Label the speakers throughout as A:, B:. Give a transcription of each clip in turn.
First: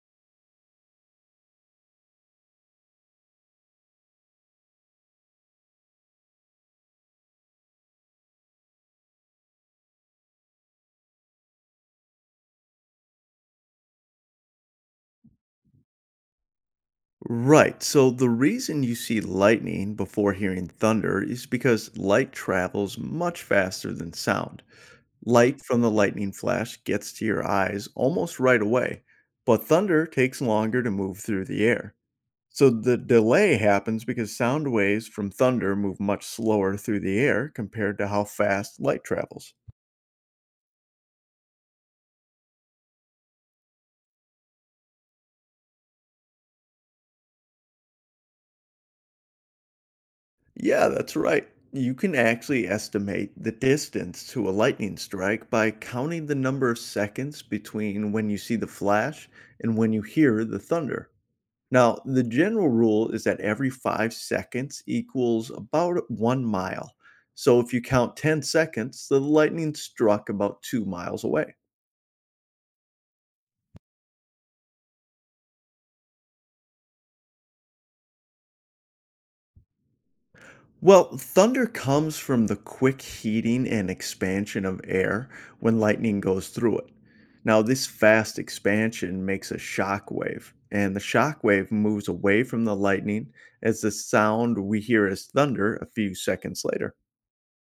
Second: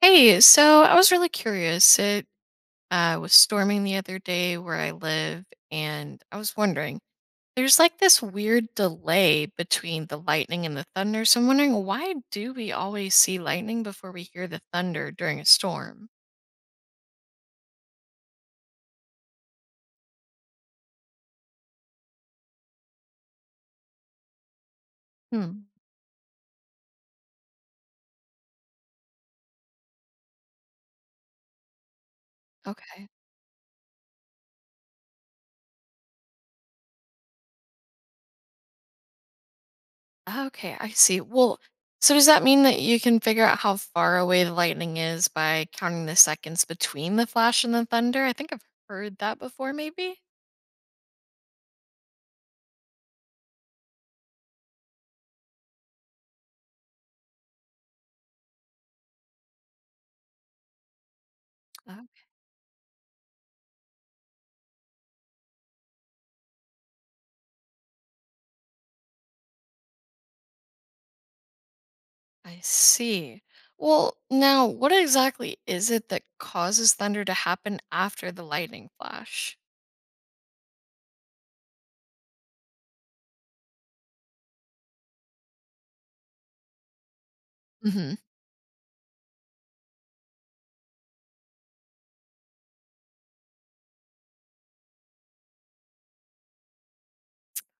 A: Hey, so I was really curious. It was storming the other day where I live, and I was wondering, there's like this weird delay between the lightning and the thunder. So I'm wondering, why do we always see lightning before we hear the thunder during a storm?
B: Right. So the reason you see lightning before hearing thunder is because light travels much faster than sound. Light
A: Hmm.
B: from the lightning flash gets to your eyes almost right away, but thunder takes longer to move through the air. So the
A: Okay.
B: delay happens because sound waves from thunder move much slower through the air compared to how fast light travels.
A: Okay, I see. Well, so does that mean that you can figure out how far away the lightning is by counting the seconds between the flash and the thunder? I think I've heard that before, maybe.
B: Yeah, that's right. You can actually estimate the distance to a lightning strike by counting the number of seconds between when you see the flash and when you hear the thunder. Now, the general rule is that every 5 seconds equals about 1 mile. So if you count 10 seconds, the lightning struck about 2 miles away.
A: I see. Well, now, what exactly is it that causes thunder to happen after the lightning flash?
B: Well, thunder comes from the quick heating and expansion of air when lightning goes through it. Now, this
A: hmm
B: fast expansion makes a shock wave, and the shock wave moves away from the lightning as the sound we hear as thunder a few seconds later.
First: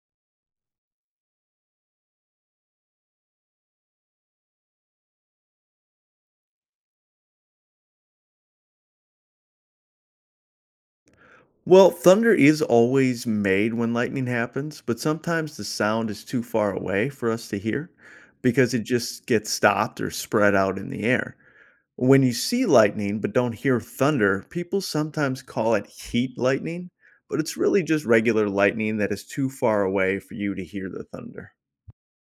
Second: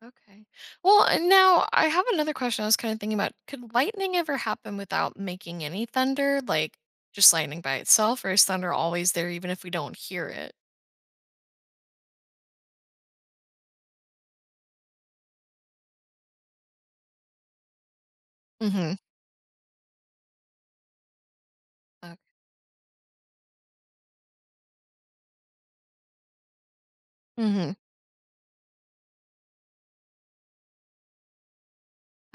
A: Okay. Well, and now I have another question I was kind of thinking about. Could lightning ever happen without making any thunder? Like just lightning by itself, or is thunder always there even if we don't hear it?
B: Well, thunder is always made when lightning happens, but sometimes the sound is too far away for us to hear because it
A: hmm
B: just gets stopped or spread out in the air.
A: Okay.
B: When you see lightning but don't hear thunder, people sometimes call it heat lightning, but it's
A: hmm
B: really just regular lightning that is too far away for you to hear the thunder.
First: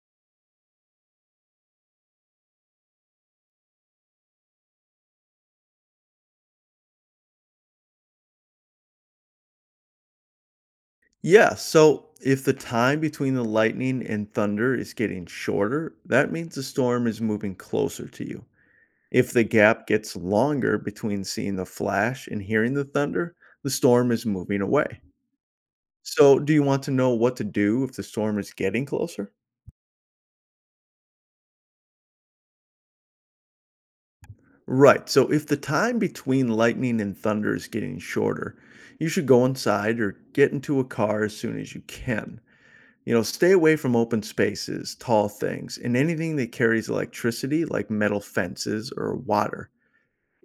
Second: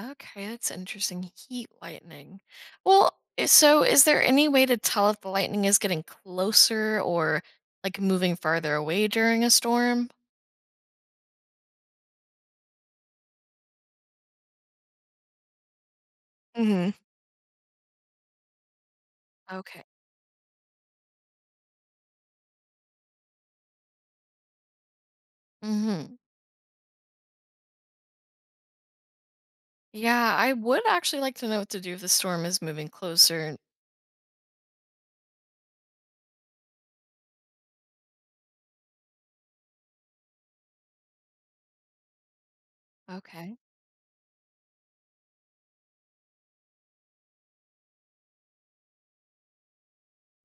A: Okay, that's interesting. Heat lightning. Well, so is there any way to tell if the lightning is getting closer or like moving farther away during a storm?
B: Yeah, so if the time between the lightning and thunder is getting shorter, that means the
A: hmm
B: storm is moving closer to you. If the
A: Okay.
B: gap gets longer between seeing the flash and hearing the thunder, the storm is moving away.
A: hmm
B: So, do you want to know what to do if the storm is getting closer?
A: Yeah, I would actually like to know what to do if the storm is moving closer.
B: Right. So, if the time between lightning and thunder is getting shorter, you should go inside or get into a car as soon as you can. You know, stay
A: Okay.
B: away from open spaces, tall things, and anything that carries electricity like metal fences or water.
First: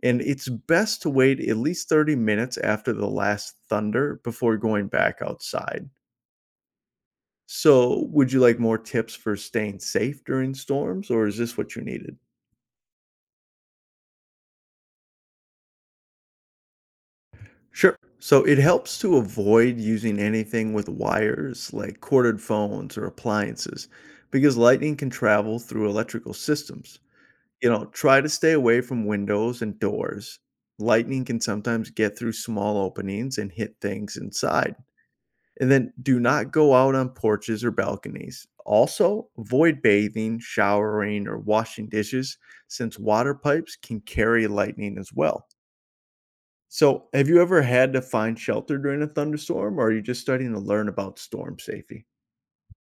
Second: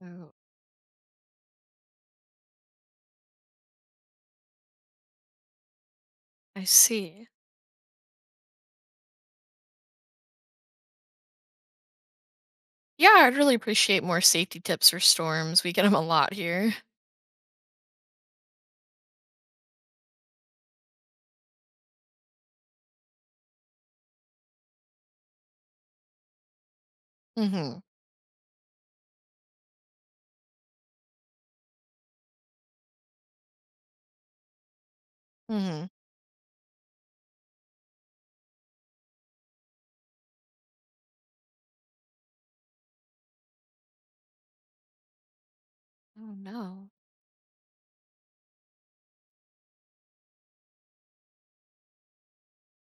B: And
A: Oh,
B: it's best to wait at least 30 minutes after the last thunder before going back outside.
A: I see.
B: So, would you like more tips for staying safe during storms, or is this what you needed?
A: Yeah, I'd really appreciate more safety tips for storms. We get them a lot here.
B: Sure. So, it helps to avoid using anything with wires like corded phones or appliances because lightning can travel through electrical systems. You
A: hmm
B: know, try to stay away from windows and doors. Lightning can sometimes get through small openings and hit things inside. And
A: hmm
B: then do not go out on porches or balconies. Also, avoid bathing, showering, or washing dishes since water pipes can carry lightning as well.
A: Oh no.
B: So, have you ever had to find shelter during a thunderstorm, or are you just starting to learn about storm safety?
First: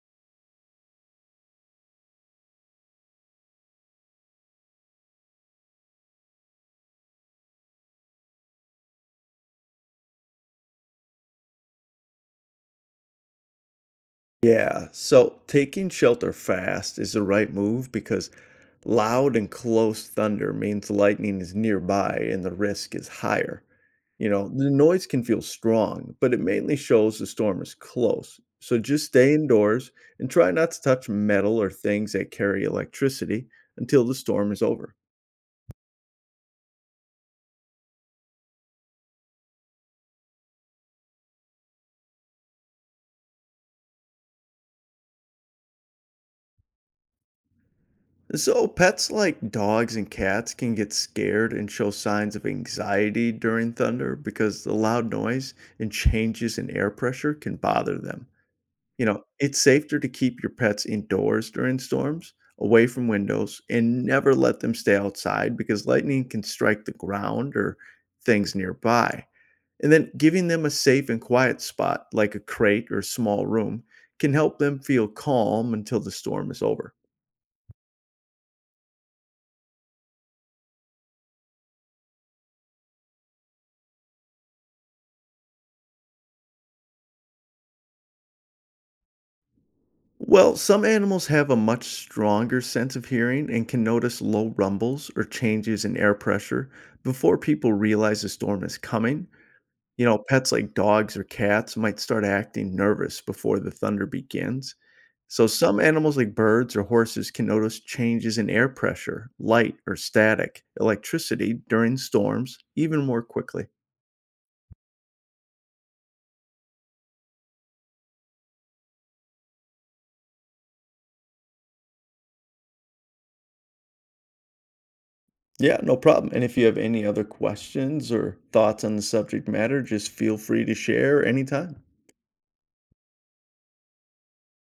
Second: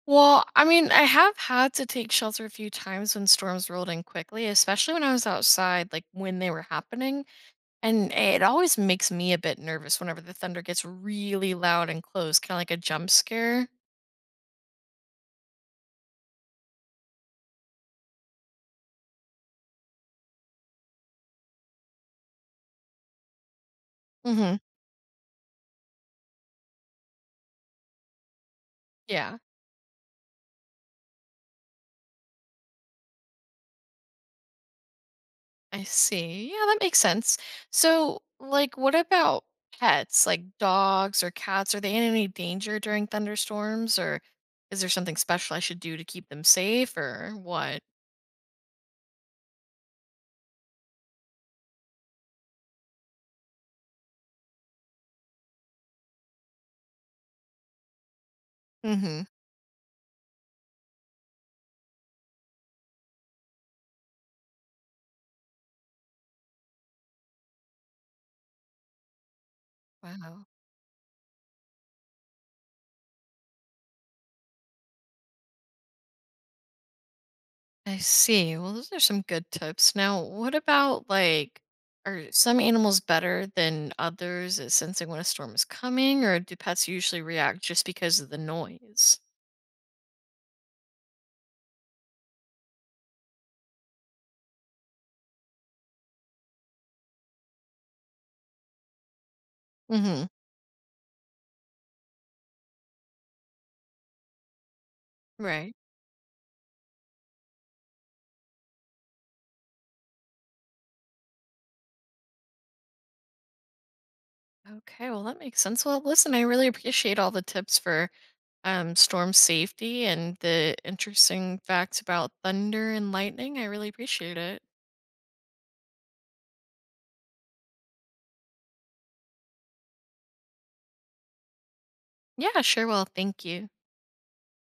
A: Well, I mean, I have had to take shelter a few times when storms rolled in quickly, especially when I was outside, like when they were happening. And it always makes me a bit nervous whenever the thunder gets really loud and close, kind of like a jump scare.
B: Yeah, so taking shelter fast is the right move because loud and close thunder means lightning is nearby and the risk is higher. You know,
A: hmm
B: the noise can feel strong, but it mainly shows the storm is close. So just stay
A: Yeah,
B: indoors and try not to touch metal or things that carry electricity until the storm is over.
A: I see. Yeah, that makes sense. So, like, what about pets, like dogs or cats? Are they in any danger during thunderstorms, or is there something special I should do to keep them safe, or what?
B: So, pets like dogs and cats can get scared and show signs of anxiety during thunder because the loud noise and changes in air pressure can bother them. You
A: hmm
B: know, it's safer to keep your pets indoors during storms, away from windows, and never let them stay outside because lightning can strike the ground or things nearby. And then
A: Wow.
B: giving them a safe and quiet spot, like a crate or small room, can help them feel calm until the storm is over.
A: I see. Well, those are some good tips. Now, what about like, are some animals better than others at sensing when a storm is coming, or do pets usually react just because of the noise?
B: Well, some animals have a much stronger sense of hearing and can notice low rumbles or changes in air pressure before people realize a storm is coming. You
A: hmm
B: know, pets like dogs or cats might start acting nervous before the thunder begins. So,
A: right.
B: some animals like birds or horses can notice changes in air pressure, light or static, electricity during storms even more quickly.
A: Okay, well, that makes sense. Well, listen, I really appreciate all the tips for storm safety and the interesting facts about thunder and lightning. I really appreciate it.
B: Yeah, no problem. And if you have any other questions or thoughts on the subject matter, just feel free to share anytime.
A: Yeah, sure. Well, thank you.